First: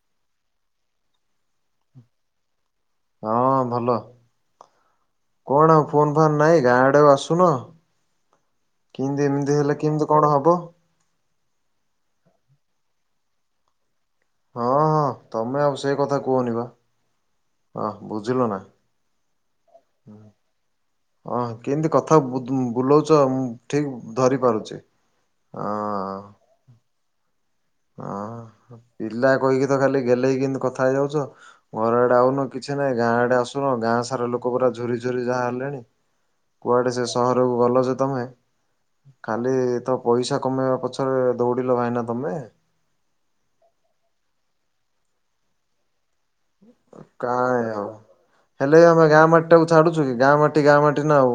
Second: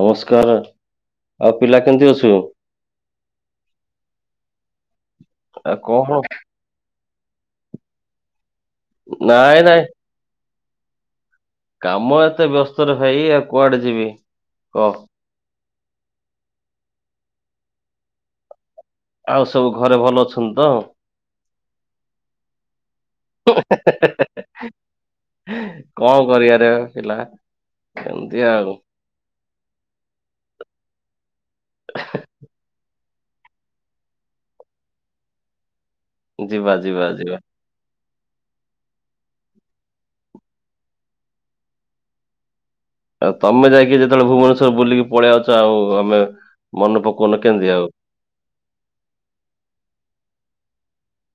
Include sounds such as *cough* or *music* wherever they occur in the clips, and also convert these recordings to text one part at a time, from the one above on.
ନମସ୍କାର ଆଉ ପିଲା କେମିତି ଅଛୁ ହଁ ଭଲ କଣ ଆଉ ଫୋନ୍ ଫୋନ୍ ନାଇଁ ଗାଁ ଆଡେକୁ ଆସୁନ କେମତି ଏମିତି ନାଇଁ ହେଲେ ନାଇଁ କେମିତି କଣ ହବ କାମ ଏତେ ବ୍ୟସ୍ତ ର ଭାଇ ଆଉ କୁଆଡେ ଯିବି ହଁ କହ? ହଁ ତମେ ଆଉ ସେଇ କଥା କୁହନ ବା ହ ବୁଝିଲ ନା ଆଉ ସବୁ ଘରେ ଭଲ ଅଛନ୍ତି ତ ଅ କେମିତି କଥା ବୁଲଉଛି ଠିକ ଧରି ପାରୁଛି ଅ ଆ ହେଲା ହ ପିଲା କହିକି ତ ଖାଲି ଗଲେ ହେି କେମତି କଥା ହେଇଯାଉଛ ଘର ଆଡେ ଆଉନ କିଛି ନାହିଁ ଗାଁ ଆଡେ ଆସୁନ ଗାଁ ସାରା ଲୋକ ପୁରା ଝୁରି ଝୁରି ଯାହା ହେଲେଣି ଯିବା କୁଆଡେ ସେ ଯିବା ଯିବା। ସହରକୁ ଭଲଛ ତମେ ଖାଲି ତ ପଇସା କମେଇବା ପଛରେ ଦୌଡିଲ ଭାଇନା ତମେ। ଆଉ ତମେ ଯାଇକି ଯେତେବେଳେ ଭୁବନେଶ୍ୱର ବୁଲି। ପଳେଇଆଉଛ ଆଉ ଆମେ। ମନେ ପକଉନ କେମିତି କାଇଁ ଆଉ। ହେଲେ ଆମେ ଗାଁ ମାଟିଟାକୁ ଛାଡୁଛୁ କି ଗାଁ ମାଟି ଗାଁ ମାଟି ନା ଆଉ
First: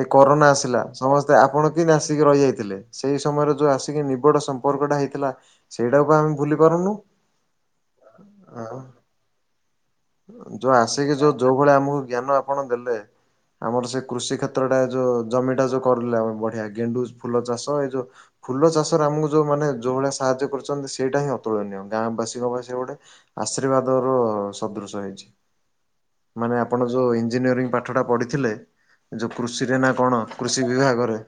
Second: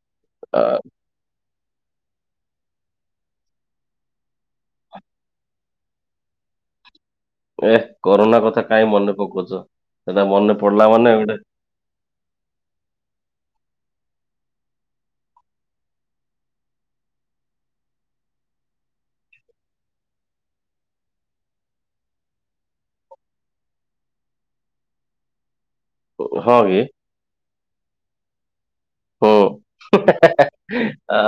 ଏଇ କରୋନା ଆ, ଆସିଲା। ସମସ୍ତେ ଆପଣ କେମିତି ଆସିକି ରହିଯାଇଥିଲେ ସେଇ ସମୟରେ ଯୋଉ ଆସିକି ନିବିଡ ସମ୍ପର୍କଟା ହେଇଥିଲା। ସେଇଟାକୁ ପା ଆମେ ଭୁଲି ପାରୁନୁ। ଏ କରୋନା କଥା ଆଉ କାଇଁ ମନେ ପକଉଛ ସେଟା ମନେ ପଡିଲା ମାନେ ଗୋଟେ ଯେଭଳି ଆମକୁ ଜ୍ଞାନ ଆପଣ ଦେଲେ। ଆମର ସେ କୃଷି କ୍ଷେତ୍ରଟା ଯୋଉ ଜମିଟା ଯୋଉ କରିରେ ଆମେ ବଢିଆ ଗେଣ୍ଡୁ ଫୁଲ ଚାଷ ଏଇ ଯୋଉ। ଫୁଲ ଚାଷରେ ଆମକୁ ଯୋଉ ମାନେ ଯଉ ଭଳିଆ ସାହାଯ୍ୟ କରୁଛନ୍ତି ସେଇଟା ହିଁ ଅତୁଳନୀୟ ଗାଁ ବାସୀଙ୍କ ପାଇଁ ସେ ଗୋଟେ ଆଶୀର୍ବାଦର ସଦୃଶ ହେଇଛି ମାନେ ହଁ କି ଆପଣ ଯୋଉ ଇଞ୍ଜିନିୟରିଂ ପାଠଟା ପଢିଥିଲେ। ଯୋଉ ହୁଁ। କୃଷିରେ ନା କଣ କୃଷି ବିଭାଗରେ ଆ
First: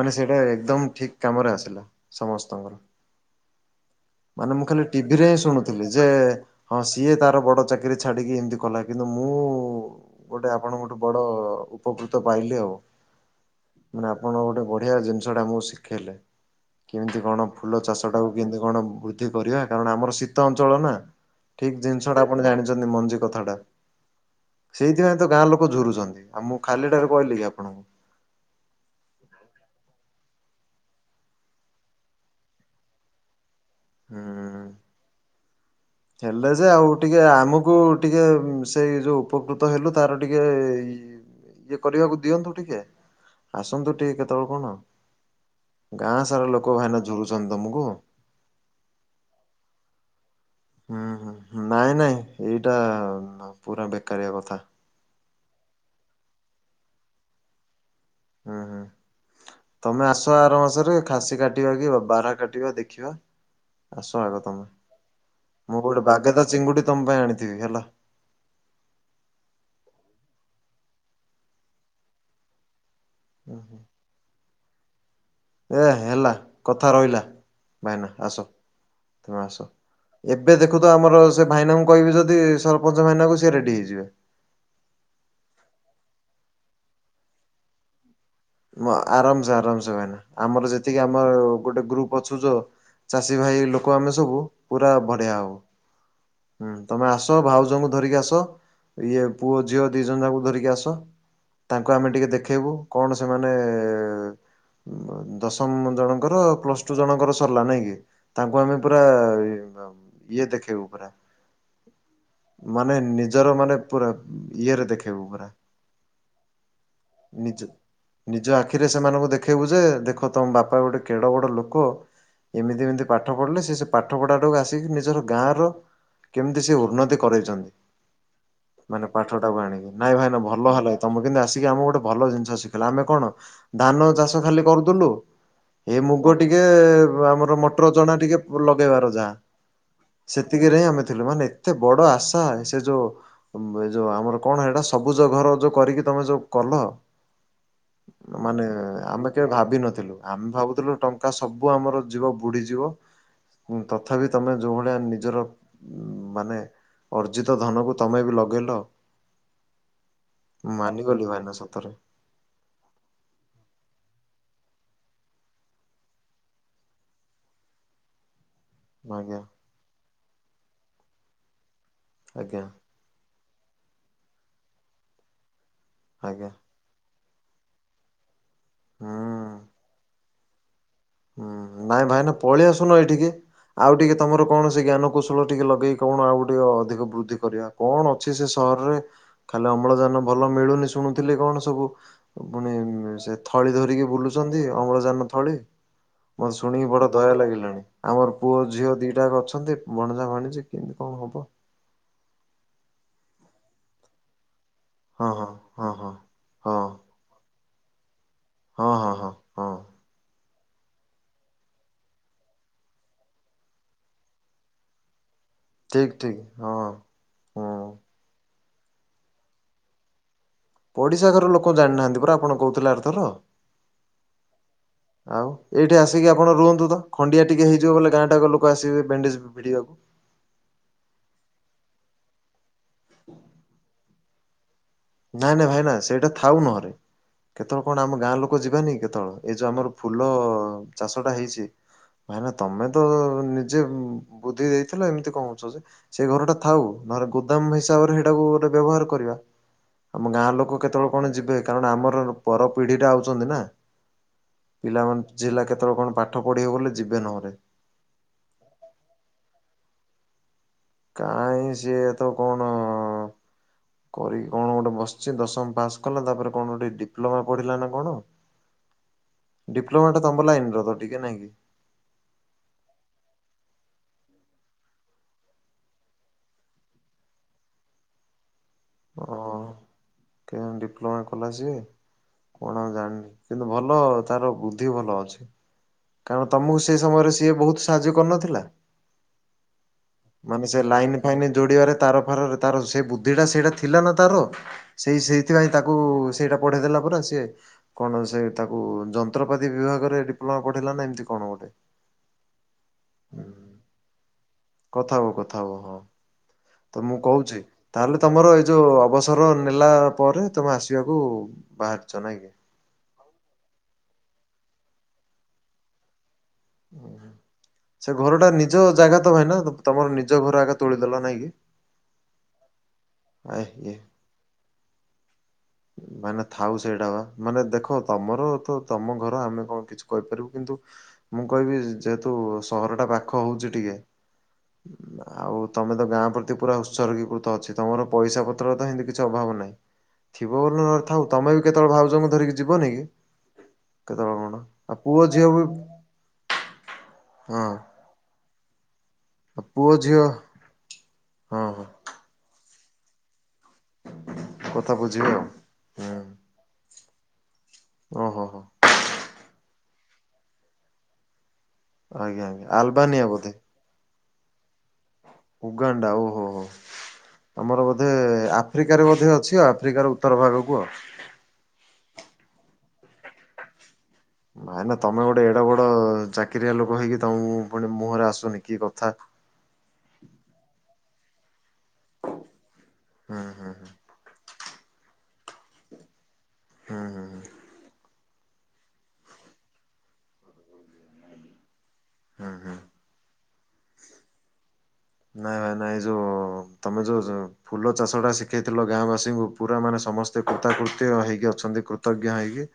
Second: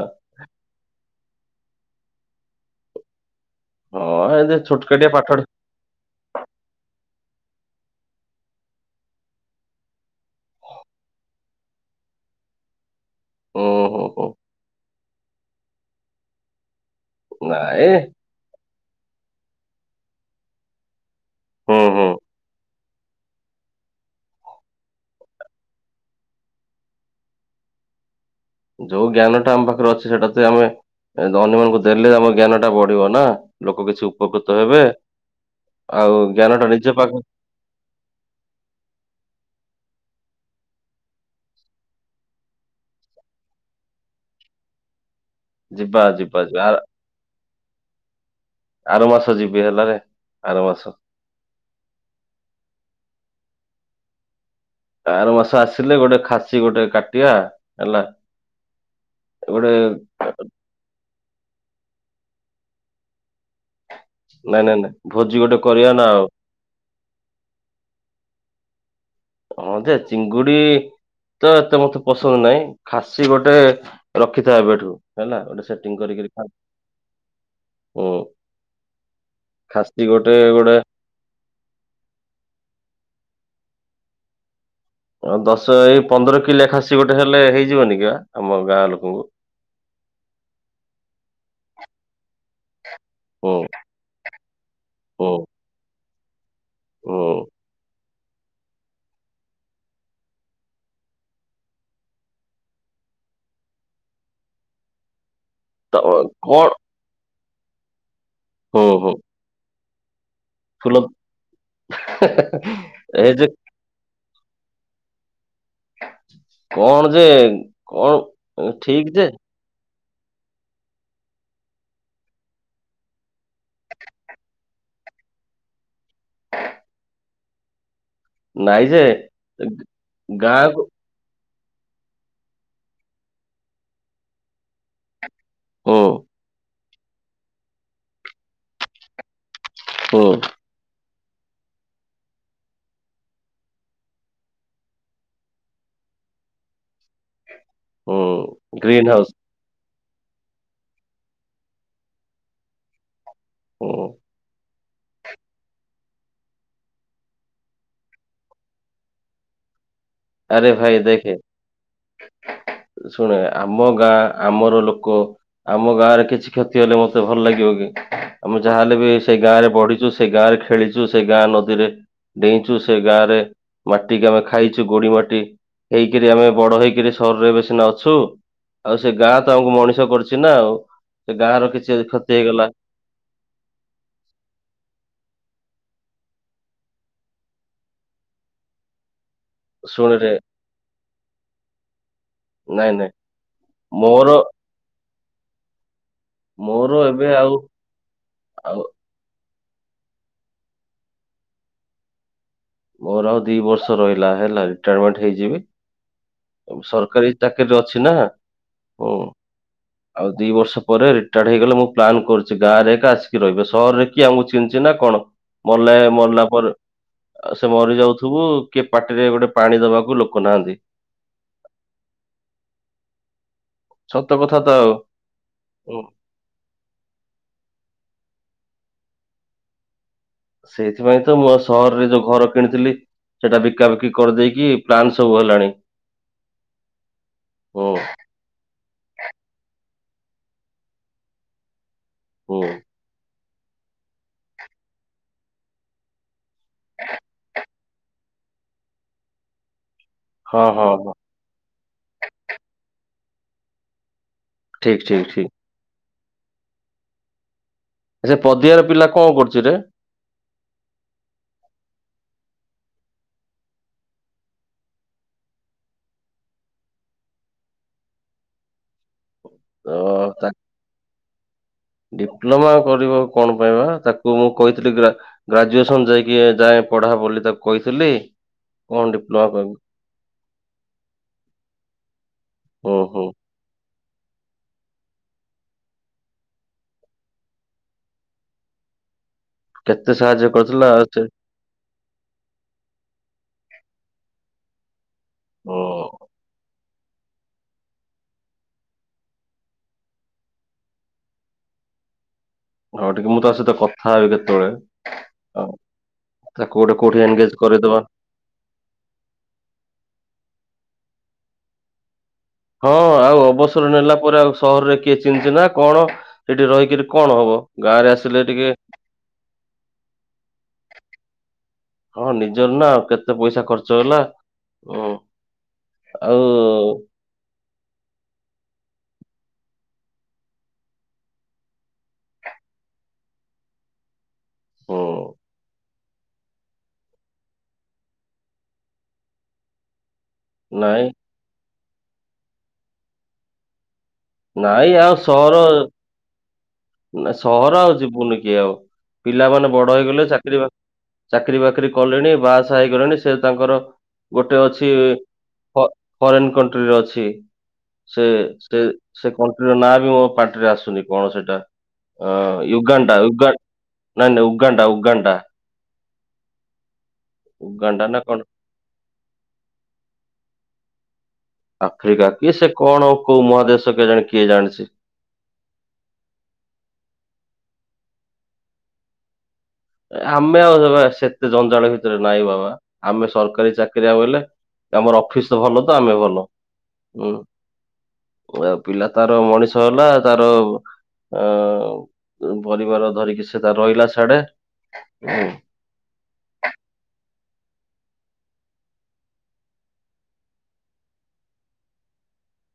ମାନେ ସେଇଟା ଏକଦମ ଠିକ। କାମରେ ଆସିଲା ସମସ୍ତଙ୍କର ହଁ ହଁ ମାନେ ଏ ମୁଁ ଖାଲି ଛୋଟକାଟିଆ ଟିଭିରେ ହିଁ ପାଠଟେ ଶୁଣୁ ଥିଲି ଯେ ସିଏ ତାର ବଡ ଚାକିରି ଛାଡିକି ଏମିତି କଲା କିନ୍ତୁ ମୁଁ ଗୋଟେ ଆପଣ ଗୋଟେ ବଡ ଉପକୃତ ପାଇଲେ ଆଉ। ହୁଁ ହୁଁ ମାନେ ହୁଁ ଆପଣ ଗୋଟେ ବଢିଆ ଜିନିଷଟା ଆମୁକୁ ଶିଖେଇଲେ। କେମିତି କଣ ଫୁଲ ନାଇଁ ଚାଷଟାକୁ କେମିତି କଣ ବୃଦ୍ଧି କରିବା କାରଣ ଆମର ଶୀତ ଅଞ୍ଚଳ ନା। ହୁଁ ଠିକ ହୁଁ ଜିନିଷଟା ଆପଣ ଜାଣିଛନ୍ତି ମଞ୍ଜି କଥାଟା। ସେଇଥିପାଇଁ ତ ଗାଁ ଲୋକ ଝୁରୁଛନ୍ତି ଆଉ ମୁଁ ଖାଲି ଟାରେ କହିଲି କି ଆପଣଙ୍କୁ। ଯୋଉ ଜ୍ଞାନଟା ଆମ ପାଖରେ ଅଛି ସେଟାତି ଆମେ ଅନ୍ୟମାନଙ୍କୁ ଦେଲେ ଆମ ଜ୍ଞାନଟା ବଢିବ ନା। ଲୋକ କିଛି ଉପକୃତ ହୁଁ। ହେବେ। ଆଉ ହେଲେ ଜ୍ଞାନ ଟା ଯେ ନିଜ ଆଉ ପାଖ ଟିକେ ଆମକୁ ଟିକେ ସେଇ ଯୋଉ ଉପକୃତ ହେଲୁ ତାର ଟିକେ ଇ ଇଏ କରିବାକୁ ଦିଅନ୍ତୁ ଟିକେ ଆସନ୍ତୁ ଟିକେ କେତେବେଳେ କଣ। ଯିବା ଗାଁ ଯିବା ସାରା ଯିବା ଆ ଲୋକ ଭାଇନା ଝୁରୁଛନ୍ତି ତମକୁ। ଆର ମାସ ଯିବି ହେଲାରେ ଆର ମାସ। ହୁଁ ହୁଁ ନାଇଁ ନାଇଁ ଏଇଟା ପୁରା ବେକାରିଆ କଥା। ଆର ମାସ ଆସିଲେ ଗୋଟେ ଖାସି ଗୋଟେ କାଟିବା ହେଲା। ହୁଁ ହୁଁ ଗୋଟେ ତମେ ଆସ ଆର ମାସରେ ଖାସି କାଟିବା କି ବାରା଼ହା କାଟିବା ଦେଖିବା। ଆସ ଆଗ ନାଇଁ ତମେ ନାଇଁ ନାଇଁ ଭୋଜି ମୁଁ କରିବା ନା ଗୋଟେ ଆଉ ବାଗେଦା ଚିଙ୍ଗୁଡି ତମ ପାଇଁ ଆଣିଥିବି ହେଲା। ହଁ ଯେ ଚିଙ୍ଗୁଡି ତ ଏତେ ମତେ ପସନ୍ଦ ନାହିଁ ଖାସି ଗୋଟେ ରଖିଥା ଏବେଠୁ ହେଲା। ଗୋଟେ ଏ ସେଟିଂ କରିକିରି ହେଲା ଖା- କଥା ରହିଲା ଭାଇନା ହୁଁ ଆସ। ତମେ ଆସ ଖାସି ଗୋଟେ ଏବେ ଗୋଟେ ଦେଖୁତ ଆମର ସେ ଭାଇନାଙ୍କୁ କହିବି ଯଦି ସରପଞ୍ଚ ଭାଇନାଙ୍କୁ ସିଏ ରେଡି ହେଇଯିବେ। ଆଉ ଦଶ ଏଇ ପନ୍ଦର କି ଲେଖା ଖାସି ଗୋଟେ ହେଲେ ହେଇଯିବନି କି ବା? ଆମ ଗାଁ ମା ଲୋକଙ୍କୁ। ଆରାମସେ ଆରାମସେ ଭାଇନା ଆମର ଯେତିକି ଆମର ଗୋଟେ ଗ୍ରୁପ ଅଛୁ ଯୋଉ। ଚାଷୀ ଭାଇ ହୁଁ ଲୋକ ଆମେ ସବୁ ପୁରା ହୁଁ ବଢିଆ ହବ। ହୁଁ ତୁମେ ଆସ ହୁଁ ଭାଉଜଙ୍କୁ ଧରିକି ଆସ ଇଏ ପୁଅ ଝିଅ ଦି ଜଣ ଯାଙ୍କୁ ଧରିକି ଆସ। ତାଙ୍କୁ ଆମେ ଟିକେ ଦେଖେଇବୁ କଣ ସେମାନେ ଏ ଉଁ ଦଶମ ତ ଜଣଙ୍କର କଣ ପ୍ଲସ ଟୁ ଜଣଙ୍କର ସରିଲା ନାଇଁ କି ତାଙ୍କୁ ଆମେ ହୁଁ ପୁରା ହୁଁ *unintelligible* ଇଏ ଦେଖ। ଫୁଲ ହେ ହେ ମାନେ ନିଜର ମାନେ ପୁରା ଇଏରେ ଦେଖେଇବୁ ପୁରା। କଣ ଯେ ନିଜ ନିଜ କଣ ଆଖିରେ ଠିକ ସେମାନଙ୍କୁ ଯେ ଦେଖେଇବୁ ଯେ ଦେଖ ତମ ବାପା ଗୋଟେ କେଡ ବଡ ଲୋକ। ଏମିତି ଏମିତି ପାଠ ପଢ଼ିଲେ ସେ ସେ ପାଠ ପଢ଼ାଟାକୁ ଆସିକି ନିଜର ଗାଁର। କେମିତି ସେ ଉନ୍ନତି ନାଇଁ କରେଇଛନ୍ତି ଯେ ମାନେ ପାଠ ଟାକୁ ଆଣିକି ନାଇଁ ଭାଇନା ଭଲ ଗାଁକୁ ହେଲା। ତମେ କିନ୍ତୁ ଆସିକି ଆମ ପଟେ ଭଲ ଜିନିଷ ଶିଖିଲ ଆମେ କଣ ଧାନ ଚାଷ ଖାଲି କରୁଥିଲୁ। ଏ ହୁଁ ମୁଗ ଟିକେ ଆମର ମଟର ଚଣା ଟିକେ ଲଗେଇବାର ଯାହା। ହୁଁ ସେତିକିରେ ହିଁ ଆମେ ଥିଲୁ ମାନେ ଏତେ ବଡ ଆଶା ସେ ଯୋଉ ଏ ଯୋଉ ଆମର କଣ ଏଇଟା ସବୁଜ ଘର ଯୋଉ କରିକି ତମେ ଯୋଉ କଲ। ମାନେ ହୁଁ ଗ୍ରୀନ୍ ଆମେ ହାଉସ୍ କେବେ ଭାବିିନଥିଲୁ। ଆମେ ଭାବୁଥିଲୁ ଟଙ୍କା ସବୁ ଆମର ଯିବ ବୁଢଯିବ ହୁଁ ତଥାପି ତୁମେ ଯେଉଁଭଳିଆ ନିଜର ମାନେ ଅର୍ଜିତ ଧନକୁ ତମେ ବି ଲଗେଇଲ ମାନିଗଲି ଭାଇନା ସତରେ। ଶୁଣ ଆମ ଗାଁ ଆମର ଲୋକ ଆମ ଗାଁ ରେ କିଛି କ୍ଷତି ହେଲେ ମତେ ଭଲ ଲାଗିବ କି। ଆମେ ଯାହାହେଲେ ବି ସେଇ ଆଜ୍ଞା ଗାଁରେ ବଢିଛୁ ସେ ଗାଁ ରେ ଖେଳିଛୁ ସେ ଗାଁ ନଦୀରେ ଆଜ୍ଞା ଡେଇଁଛୁ ସେ ଗାଁ ରେ ମାଟିି ଆମେ ଖାଇଛୁ ଗୋଡି ମାଟି ହେଇକରି ଆଜ୍ଞା ଆମେ ବଡ ହେଇକରି ସହରରେ ଏବେ ସିନା ଅଛୁ ଆଉ ସେ ହୁଁ ଗାଁ ତ ଆମକୁ ମଣିଷ କରୁଛି ନା ଆଉ। ସେ ଗାଁ ର କିଛି କ୍ଷତି ହେଇଗଲା ଶୁଣ ଏଇଠିକି। ଆଉ ଟିକେ ତମର କଣ ସେ ଜ୍ଞାନକୌଶଳ ଟିକେ ଲଗେଇ କଣ ଆଉ ଟିକେ ଅଧିକ ବୃଦ୍ଧି କରିବା। କଣ ଅଛି ସେ ସହରରେ ଖାଲି ଅମ୍ଳଜାନ ଶୁଣରେ ଭଲ ମିଳୁନି ଶୁଣୁଥିଲି କଣ ସବୁ ପୁଣି ନାଇଁ ନାଇଁ ସେ ଥଳି ଧରିକି ମୋର ବୁଲୁଛନ୍ତି ଅମ୍ଳଜାନ ଥଳି ମୋ ଶୁଣିକି ମୋର ବଡ ଏବେ ଦୟା ଆଉ ଲାଗିଲାଣି ଆମର ପୁଅ ଆଉ ଝିଅ ଦିଟାକ ଅଛନ୍ତି ଭଣଜା ଭାଣିଜି କେମତି କଣ ହବ ମୋର ଆଉ ଦି ବର୍ଷ ରହିଲା ହେଲା ରିଟାୟାରମେଣ୍ଟ ହଁ ହଁ ହେଇଯିବି ହଁ ହଁ ହଁ ସରକାରୀ ଚାକିରି ଅଛି ନା ହଁ ହୁଁ। ହଁ ହଁ ହଁ ଆଉ ଦି ବର୍ଷ ପରେ ରିଟାୟାର୍ଡ ହେଇଗଲେ ମୁଁ ପ୍ଲାନ୍ କରୁଛି ଗାଁରେ ଏକ ଆସିକି ରହିବେ ସହରରେ କିଏ ଆମକୁ କିିହଛି ନା କଣ। ମଲେ ଠିକ ଠିକ ମଲାପରେ ହଁ ହୁଁ ସେ ମରି ଯାଉଥିବୁ କିଏ ପାଟିରେ ଗୋଟେ ପାଣି ଦବାକୁ ଲୋକ ନାହାନ୍ତି। ପଡିଶା ଘର ଲୋକ ଜାଣିନାହାନ୍ତି ପୁରା ଆପଣ କହୁଥିଲେ ଆରେଥର। ସତ କଥା ତ ଆଉ ଆଉ ଏଇଠି ହୁଁ। ଆସିକି ଆପଣ ରୁହନ୍ତୁ ତ ଖଣ୍ଡିଆ ଟିକେ ହେଇଯିବ ବୋ ଗାଁଟାକ ଲୋକ ଆସିବେ ବ୍ୟାଣ୍ଡେଜ୍ ଭିଡ଼ିବାକୁ। ସେଇଥିପାଇଁ ତ ମୁଁ ସହରରେ ଯୋଉ ଘର କିଣିଥିଲି ସେଟା ବିକାବିକି କରିଦେଇକି ପ୍ଲାନ୍ ସବୁ ନାଇଁ ନାଇଁ ହେଲାଣି ଭାଇନା ସେଇଟା ଥାଉ ନହରେ କେତେବେଳେ ହୁଁ କଣ ଆମ ଗାଁ ଲୋକ ଯିବାନି କେତେବେଳେ। ଏଇ ଯୋଉ ଆମର ଫୁଲ ଚାଷ ଟା ହେଇଛି ଭାଇନା ହୁଁ ତମେ ତ ନିଜେ ବୁଦ୍ଧି ଦେଇଥିଲ ଏମିତି କହୁଛ ଯେ। ସେ ଘରଟା ଥାଉ ନହଲେ ଗୋଦାମ ହିସାବରେ ସେଇଟାକୁ ଗୋଟେ ବ୍ୟବହାର କରିବା। ଆମ ଗାଁ ହଁ ଲୋକ ହଁ କେତେବେଳେ ହଁ କଣ ଯିବେ କାରଣ ଆମର ପର ପିଢିଟା ଆଉଛନ୍ତି ନା। ଠିକ୍ ଠିକ୍ ପିଲାମାନେ ଠିକ୍ କେତେବେଳେ କଣ ପାଠ ପଢିବେ ବଲି ଯିବେ ନହେଲେ। ସେ ପଦିଆ ର ପିଲା କଣ କରୁଛିରେ। କାଁ ସିଏ ତ କଣ କରିକି କଣ ଗୋଟେ ବସିଛି ଦଶମ ପାସ୍ କଲା ତାପରେ କଣ ଗୋଟେ ଡିପ୍ଲୋମା ପଢିଲା ନା କଣ ଅ ଡିପ୍ଲୋମା ଟା ତମ ତା ଲାଇନ ର ତ ଟିକେ ନାଇଁ କି ଡିପ୍ଲୋମା କରିବ କଣ ପାଇଁ ବା ତାକୁ ମୁଁ କହିଥିଲି ଗ୍ରା ଗ୍ରାଜୁଏସନ ଯାଇକି ଯାଏ ପଢା ବୋଲି ତାକୁ କହିଥିଲି। କଣ ହଁ ଡିପ୍ଲୋମା ପାଇଁ କେ ଡିପ୍ଲୋମା କଲା ସିଏ କଣ ଆଉ ହୁଁ ହୁଁ ଜାଣିନି। କିନ୍ତୁ ଭଲ ତାର ବୁଦ୍ଧି ଭଲ ଅଛି। କାରଣ ତମକୁ ସେ ସମୟରେ ସିଏ ବହୁତ ସାହାଯ୍ୟ କରିନଥିଲା। କେତେ ସାହାଯ୍ୟ ମାନେ କରୁଥିଲା ଆଉ ଲାଇନ ସେ। ଫାଇନ ଯୋଡିବାରେ ତାର ଫାରରେ ତାର ସେ ବୁଦ୍ଧିଟା ସେଇଟା ଥିଲା ନା ତାର ସେଇ ସେଇଥିପାଇଁ ହୁଁ ତାକୁ ସେଇଟା ପଢେଇ ଦେଲା ପରେ ସିଏ କଣ ସେ ତାକୁ ଯନ୍ତ୍ରପାତି ବିଭାଗରେ ଡିପ୍ଲୋମା ପଠେଇଲା ନା ଏମତି କଣ ଗୋଟେ। ହଁ ଟିକେ ମୁଁ ତା ସହିତ କଥା ହେବି କେତେବେଳେ କଥା ହୁଅ କଥା ଆଉ ହୁଅ ହଁ ତାକୁ ଗୋଟେ ତ ମୁଁ କୋଉଠି ଏନଗେଜ କହୁଛି। କରିଦବା। ତାହେଲେ ତମର ଏଇ ଯୋଉ ଅବସର ନେଲା ପରେ ତମେ ଆସିବାକୁ ବାହାରିଛ ନାଇ। ହଁ ଆଉ ଅବସର ନେଲା ପରେ ଆଉ ସହରରେ କିଏ ଚିଛି ନା କଣ ସେଠି ରହିକିରି କଣ ହବ ଗାଁରେ ସେ ଘର ଆସିଲେ ଟା ଟିକେ ନିଜ ଜାଗା ତ ଭାଇନା ତମର ନିଜ ଘର ଆଗ ତୋଳିଦେଲ ନାଇଁ କି? ହଁ ନିଜର ନା ଆ କେତେ ପଇସା ଆଏ ଇଏ ଖର୍ଚ୍ଚ ହେଲା ଅ। ଭାଇନା ଥାଉ ସେଇଟା ବା। ମାନେ ଦେଖ ତମର ତ ତମ ଘର ଆମେ କଣ କିଛି କହିପାରିବୁ କିନ୍ତୁ ମୁଁ କହିବି ଯେହେତୁ ସହରଟା ପାଖ ହେଉଛି ଟିକେ ହୁଁ ଆଉ ତମେ ତ ଗାଁ ପ ପୁରା ଉତ୍ସର୍ଗୀକୃତ ଅଛି ତମର ପଇସା ପତ୍ରର ତ ଏମିତି କିଛି ଅଭାବ ନାହିଁ। ଥିବ ବୋଲି ନାଇଁ ନଥାଉ ତମେ ବି କେତେବେଳେ ଭାଉଜଙ୍କୁ ଧରିକି ଯିବନି କି? କେତେବେଳେ ମନ ନାଇଁ ଆଉ ପୁଅ ଝିଅ ସହର ବି ନା ହଁ ସହର ଆଉ ଯିବୁନି କି ଆଉ। ଆଉ ପିଲାମାନେ ପୁଅ ବଡ ଝିଅ ହେଇଗଲେ ଚାକିରି ବାକି ଚାକିରି ହଁ ହଁ ବାକିରି କଲେଣି ବାହାସାହା ହେଇଗଲେଣି ସେ ତାଙ୍କର ଗୋଟେ ଅଛି କଥା ବୁଝିବେ ଆଉ। ପ ହୁଁ ଫରେନ୍ କଣ୍ଟ୍ରିରେ ଅଛି। ସେ ଓହୋ ହୋ ସେ ସେ କଣ୍ଟ୍ରିର ନାଁ ବି ମୋ ପାଟିରେ ଆସୁନି କଣ ସେଇଟା। ଆଜ୍ଞା ହଁ ଆଜ୍ଞା ୟୁଗାଣ୍ଡା ଆଲବାନିଆ ୟୁଗା ବୋଧେ ନାଇଁ ନାଇଁ ଉଗାଣ୍ଡା ଉ ଉଗାଣ୍ଡା ଓହୋ ହୋ ଆମର ଉଗାଣ୍ଡା ବୋଧେ ନା କଣ ଆ ଆଫ୍ରିକାରେ ବୋଧେ ଅଛି ଆଉ ଆଫ୍ରିକାର ଉତ୍ତର ଭାଗକୁ ଆଉ। ଆଫ୍ରିକା କି ସେ କଣ କୋଉ ମହାଦେଶ କେଜାଣି? କିଏ ଜାଣିଛି। ଭାଇନା ତମେ ଗୋଟେ ଏଡ ବଡ ଚାକିରିଆ ଲୋକ ହେଇକି ତମ ପୁଣି ମୁହଁରେ ଆସୁନି କି କଥା। ଆମେ ଆଉ ସେତେ ଜଞ୍ଜାଳ ଭିତରେ ନାଇଁ ବାବା ଆମେ ହୁଁ ହୁଁ ସରକାରୀ ହୁଁ ଚାକିରିଆ ବଲେ। ଆମର ଅଫିସ୍ ଭଲ ତ ଆମେ ଭଲ ହୁଁ। ଆ ପିଲା ତାର ମଣିଷ ହେଲା ତାର ହୁଁ ହୁଁ ଅ ହୁଁ ପରିବାର ଧରିକି ସେ ତା ରହିଲା ସିଆଡେ। ନାଇଁ ଭାଇନା ଏଇ ଯୋଉ ତମେ ଯୋଉ ଯଉ ଫୁଲ ଚାଷଟା ଶିଖେଇଥିଲ ଗାଁବାସୀଙ୍କୁ ପୁରା ମାନେ ସମସ୍ତେ କୃତାକୃତ୍ୟ ହେଇକି ଅଛନ୍ତି କୃତଜ୍ଞ ହେଇକି।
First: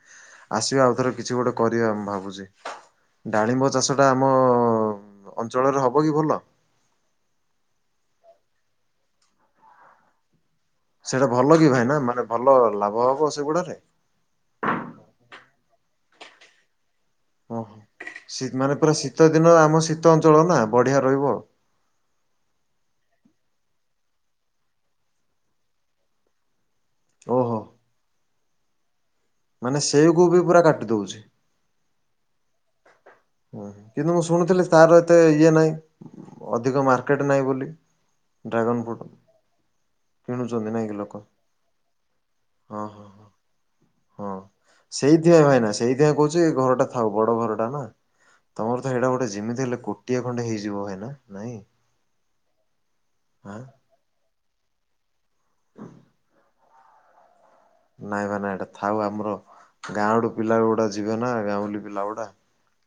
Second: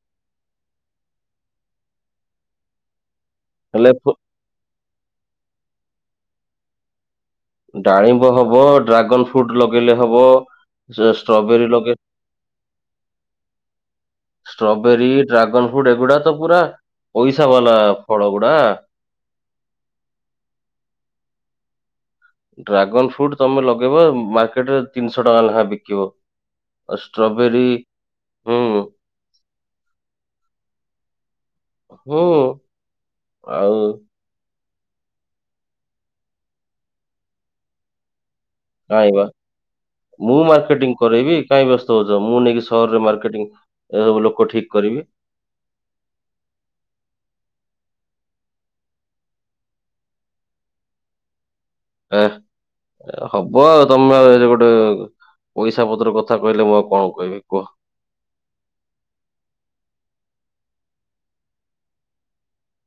ଆସିବା ଆଉ ଥର କିଛି ଗୋଟେ କରିବା ମୁଁ ଭାବୁଛି। ଡାଳିମ୍ବ ହେଲେ ଚାଷଟା ଆମ ଅଞ୍ଚଳରେ ହବ କି ଭଲ? ଡାଳିମ୍ବ ହବ ଡ୍ରାଗନ ଫ୍ରୁଟ୍ ଲଗେଇଲେ ହବ। ସେଇଟା ଭଲ ଷ୍ଟ୍ରବେରୀ କି ଲଗେଇ ଭାଇନା ମାନେ ଭଲ ଲାଭ ହବ ସେଗୁଡାରେ? ଷ୍ଟ୍ରବେରୀ ଡ୍ରାଗନ୍ ଫ୍ରୁଟ୍ ଏଗୁଡା ତ ପୁରା ପଇସା ଓହୋ। ବାଲା ଫଳ ଶୀ ଗୁଡା। ମାନେ ପୁରା ଶୀତ ଦିନ ଆମ ଶୀତ ଅଞ୍ଚଳ ନା ବଢିଆ ରହିବ। ଡ୍ରାଗନ୍ ଫ୍ରୁଟ୍ ତମେ ଲଗେଇବ ମାର୍କେଟ ରେ ତିନିଶହ ଟଙ୍କା ଲେଖାଏଁ ବିକିବ। ଆ ଓହୋ। ଷ୍ଟ୍ରବେରୀ ହୁଁ। ମାନେ ସେଉ କୁ ବି ପୁରା କାଟି ଦଉଛି। ହୁଁ। ଆଉ କିନ୍ତୁ ମୁଁ ଶୁଣୁଥିଲି ତାର ଏତେ ଇଏ ନାହିଁ ଅଧିକ ମାର୍କେଟ ନାହିଁ ବୋଲି। ଡ୍ରାଗନ ଫ୍ରୁଟ୍ କାଇଁବା ମୁଁ କିଣୁଛନ୍ତି ନାଇଁ କି ମାର୍କେଟିଂ ଲୋକ କରେଇବି କାଇଁ ବ୍ୟସ୍ତ ହଉଛ ମୁଁ ନେଇକି ହଁ ସହରରେ ହଁ ହଁ ମାର୍କେଟିଂ। ଏସବୁ ଲୋକ ଠିକ୍ କରିବି। *inaudible* ଭାଇ ନା ସେଇଥିପାଇଁ କହୁଛି ଏ ଘରଟା ଥାଉ ବଡ ଘରଟା ନା? ତମର ତ ହେଇଟା ଗୋଟେ ଯେମିତି ହେଲେ କୋଟିଏ ଖଣ୍ଡେ ହେଇଯିବ ଭାଇନା ନାଇଁ? ଏ ଆଁ ହବ ତମେ ଏ ଗୋଟେ ପଇସା ପତ୍ର କଥା କହିଲେ ମୁଁ ଆଉ କଣ କହିବି କୁହ? ନାଇଁ ବା ନାଇଁ ଏଟା ଥାଉ ଆମର ଗାଁ ଆଡୁ ପିଲା ଗୁଡା ଯିବେ ନା ଗାଉଁଲି ପିଲା ଗୁଡା।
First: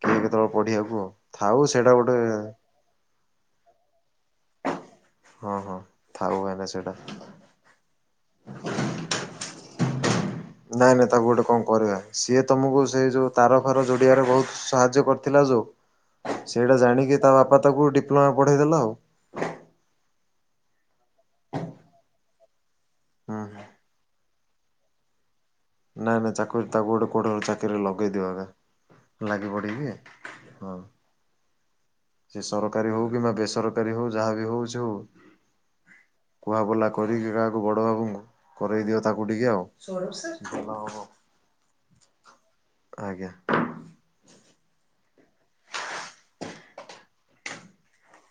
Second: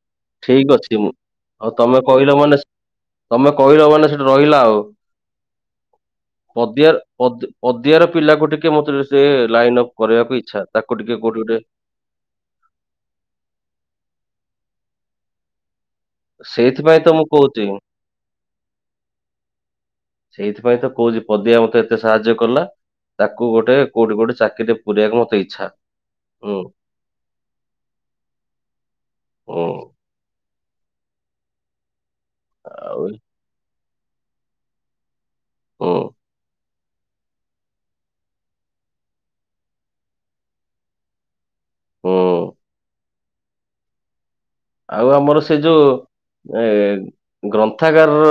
କିଏ କେତେବେଳେ ଠିକ ଅଛି ପଢିବାକୁ ଆଉ ମୁଁ ଥାଉ ଆଉ ସେଇଟା ତମେ ଗୋଟେ କହିଲ ମାନେ ତମେ କହିଲ ମାନେ ସେଠି ରହିଲା ଆଉ। ହଁ ହଁ ଥାଉ ଭାଇନା ସେଇଟା। ଅଦିଆ ର ପିଲାକୁ ଟିକେ ମୋତେ ସେ ଲାଇନ ଅପ୍ କରିବାକୁ ଇ ନାଇଁ ନାଇଁ ତାକୁ ଗୋଟେ କଣ କରିବା। ସିଏ ତମକୁ ସେଇ ଯୋଉ ତାର ଫାର ଯୋଡିବାରେ ବହୁତ ସାହାଯ୍ୟ କରିଥିଲା ଯୋଉ। ସେଇଟା ସେଇଥିପାଇଁ ତ ଜାଣିକି ମୁଁ ତା ବାପା କହୁଛି ତାକୁ ଡିପ୍ଲୋମା ପଢେଇଦେଲା ଆଉ। ସେଇଥିପାଇଁ ତ କହୁଛିି ପଦିଆ ମତେ ଏତେ ସାହାଯ୍ୟ କଲା। ହୁଁ ତାକୁ ହୁଁ ଗୋଟେ କୋଉଠି ଗୋଟେ ଚାକିରି ରେ ପୁରେଇବାକୁ ମୋତେ ଇଚ୍ଛା। ନାଇଁ ନାଇଁ ହୁଁ ଚାକୁ ତାକୁ ଗୋଟେ କୋଉଠି ଚାକିରି ରେ ଲଗେଇଦିଅ ଏକା ଲାଗି ହୁଁ ପଡକି। ହଁ। ସେ ସରକାରୀ ଆଉ ହଉ କିମ୍ବା ବେସରକାରୀ ହଉ ଯାହା ବି ହଉଛି ହଉ। ହଁ। ବା ବୁଲା କରିକି କାହାକୁ ବଡ ବାବୁଙ୍କୁ କରେଇ ଦିଅ ତାକୁ ଟିକେ ଆଉ। ହୁଁ। ଆଜ୍ଞା। ଆଉ ଆମର ସେ ଯୋଉ ଏ, ଗ୍ରନ୍ଥାଗାରାର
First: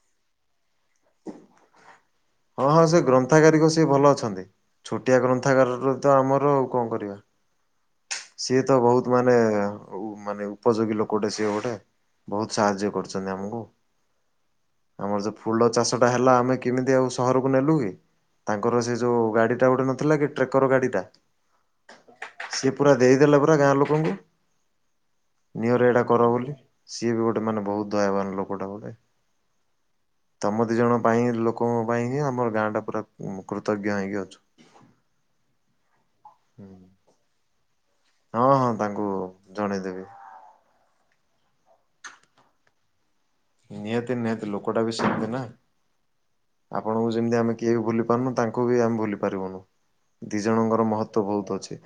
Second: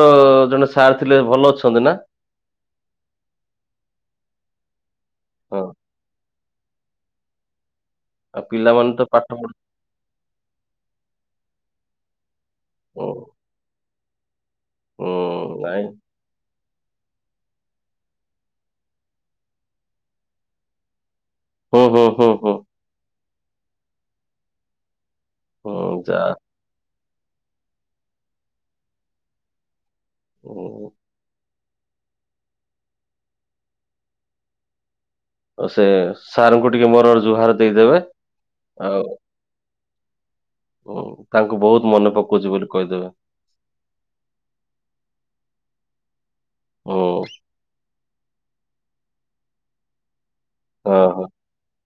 ଜଣେ ସାର୍ ଥିଲେ ଭଲ ଅଛନ୍ତି ନା? ହଁ, ହଁ ସେ ଗ୍ରନ୍ଥାଗାରିକ ସିଏ ଭଲ ଅଛନ୍ତି। ଛୋଟିଆ ହଁ ଗ୍ରନ୍ଥାଗାରର ତ ଆମର ଆଉ କଣ କରିବା। ଆଉ ସିଏ ତ ପିଲାମାନେ ବହୁତ ପାଠ ମାନେ ପଢୁ ହଉ ମାନେ ଉପଯୋଗୀ ଲୋକଟେ ସିଏ ଗୋଟେ। ବହୁତ ସାହାଯ୍ୟ ହୁଁ କରିଛନ୍ତି ଆମକୁ। ଆମର ଯୋଉ ହୁଁ ଫୁଲ ନାଇଁ ଚାଷଟା ହେଲା ଆମେ କିମିତି ଆଉ ସହରକୁ ନେଲୁ କି? ତାଙ୍କର ସେ ଯୋଉ ଗାଡିଟା ଗୋଟେ ନଥିଲା କି ଟ୍ରେକର୍ ଗାଡିଟା। ହୋ, ହୋ, ହୋ, ହୋ। ସିଏ ପୁରା ଦେଇଦେଲା ପରା ଗାଁ ଲୋକଙ୍କୁ, ନିଅରେ ହୁଁ ଏଇଟା ଯା କର ବୋଲି। ସିଏ ବି ଗୋଟେ ମାନେ ବହୁତ ଦୟାବାନ ଲୋକଟା ଗୋଟେ। ତୋମ ଦି ହୁଁ। ଜଣ ପାଇଁ ଲୋକଙ୍କ ପାଇଁ ହିଁ, ଆମର ଗାଁଟା ପୁରା ଉଁ, କୃତଜ୍ଞ ହେଇକି ଅଛୁ। ଅ, ସେ ସାର୍ ଙ୍କୁ ଟିକେ ମୋର ଜୁହାର ଦେଇଦେବେ। ହଁ, ହଁ ତାଙ୍କୁ ଜଣେଇଦେବି। ହୁଁ, ତାଙ୍କୁ ବହୁତ ମନେ ପକଉଚି ବୋଲି କହିଦେବେ। ନିହାତି, ନିହାତି, ଲୋକଟା ବି ସେମିତି ନା। ହୁଁ ଆପଣଙ୍କୁ ଯେମିତି ଆମେ କିଏ ବି ଭୁଲି ପାରୁନୁ। ତାଙ୍କ କୁ ବି ଆମେ ଭୁଲି ପାରିବୁନୁ। ଦି ଜଣଙ୍କର ହଁ ହଁ ମହତ୍ଵ ବହୁତ ଅଛି।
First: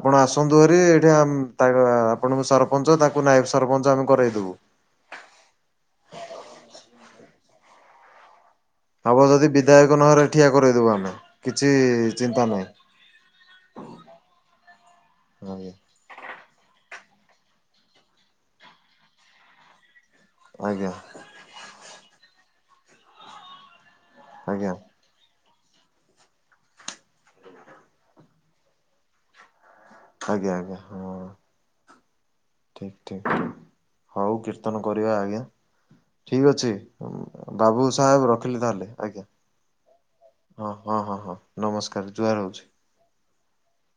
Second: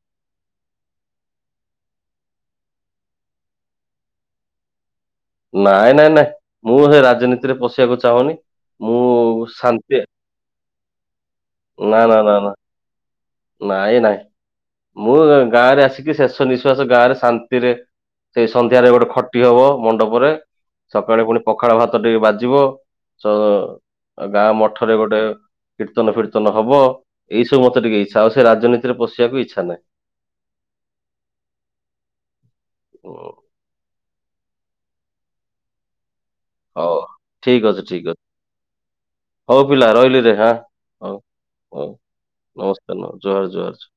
ଆପଣ ଆସନ୍ତୁ ହେରି। ଏଇଠି ଆମ ତାଙ୍କ ଆ, ଆପଣଙ୍କୁ ସରପଞ୍ଚ, ତାଙ୍କୁ ନାୟକ ସରପଞ୍ଚ ଆମେ କରେଇଦବୁ। ନାଇଁ, ନାଇଁ, ନାଇଁ, ମୁଁ ସେ ରାଜନୀତିରେ ପଶିବାକୁ ଚାହୁଁନି। ମୁଁ ହବ ଯଦି ବିଧାୟକ ଶାନ୍ତି ନହଲେ ଠିଆ କରେଇଦବୁ ଆମେ। କିଛି ନା ନା ନା ନା ଚିନ୍ତା ନାହିଁ। ନାଇଁ, ନାଇଁ ମୁଁ ଆଜ୍ଞା ଗାଁରେ ଆସିି କି ଶେଷ ନିଶ୍ୱାସ ଗାଁରେ ଶାନ୍ତିରେ ସେଇ ସନ୍ଧ୍ୟାରେ ଗୋଟେ ଖଟି ହବ ମଣ୍ଡପରେ। ଆଜ୍ଞା ସକାଳେ ପୁଣି ପଖାଳ ଭାତ ଟିକେ ବାଜିବ। ସ ଆ, ଗାଁ ଆଜ୍ଞା ମଠରେ ଗୋଟେ କୀର୍ତ୍ତନ ଫିର୍ତ୍ତନ ହବ। ଏଇସବୁ ମୋତେ ଟିକେ ଇଚ୍ଛା। ଆଉ ସେ ରାଜନୀତିରେ ପଶିବାକୁ ଇଚ୍ଛା ନାହିଁ। ଆଜ୍ଞା, ଆଜ୍ଞା ଠିକ୍, ଠିକ୍, ନାହିଁ। ଠିକ୍। ହଉ କୀର୍ତ୍ତନ କରିବା ଆଜ୍ଞା। ଠିକ ଅଛି ହଉ ଠିକ୍ ଅଛି ବାବୁ ଠିକ୍ ଅଛି ସାହେବ ରଖିଲି ତାହେଲେ ଆଜ୍ଞା। ହଉ ପିଲା ରହିଲିରେ ହାଁ। ହଁ, ହଁ, ହଁ, ହଉ ହଁ ହଉ ନମସ୍କାର। ଜୁହାର ହଉଛି। *unintelligible* ଜୁହାର ଜୁହାର।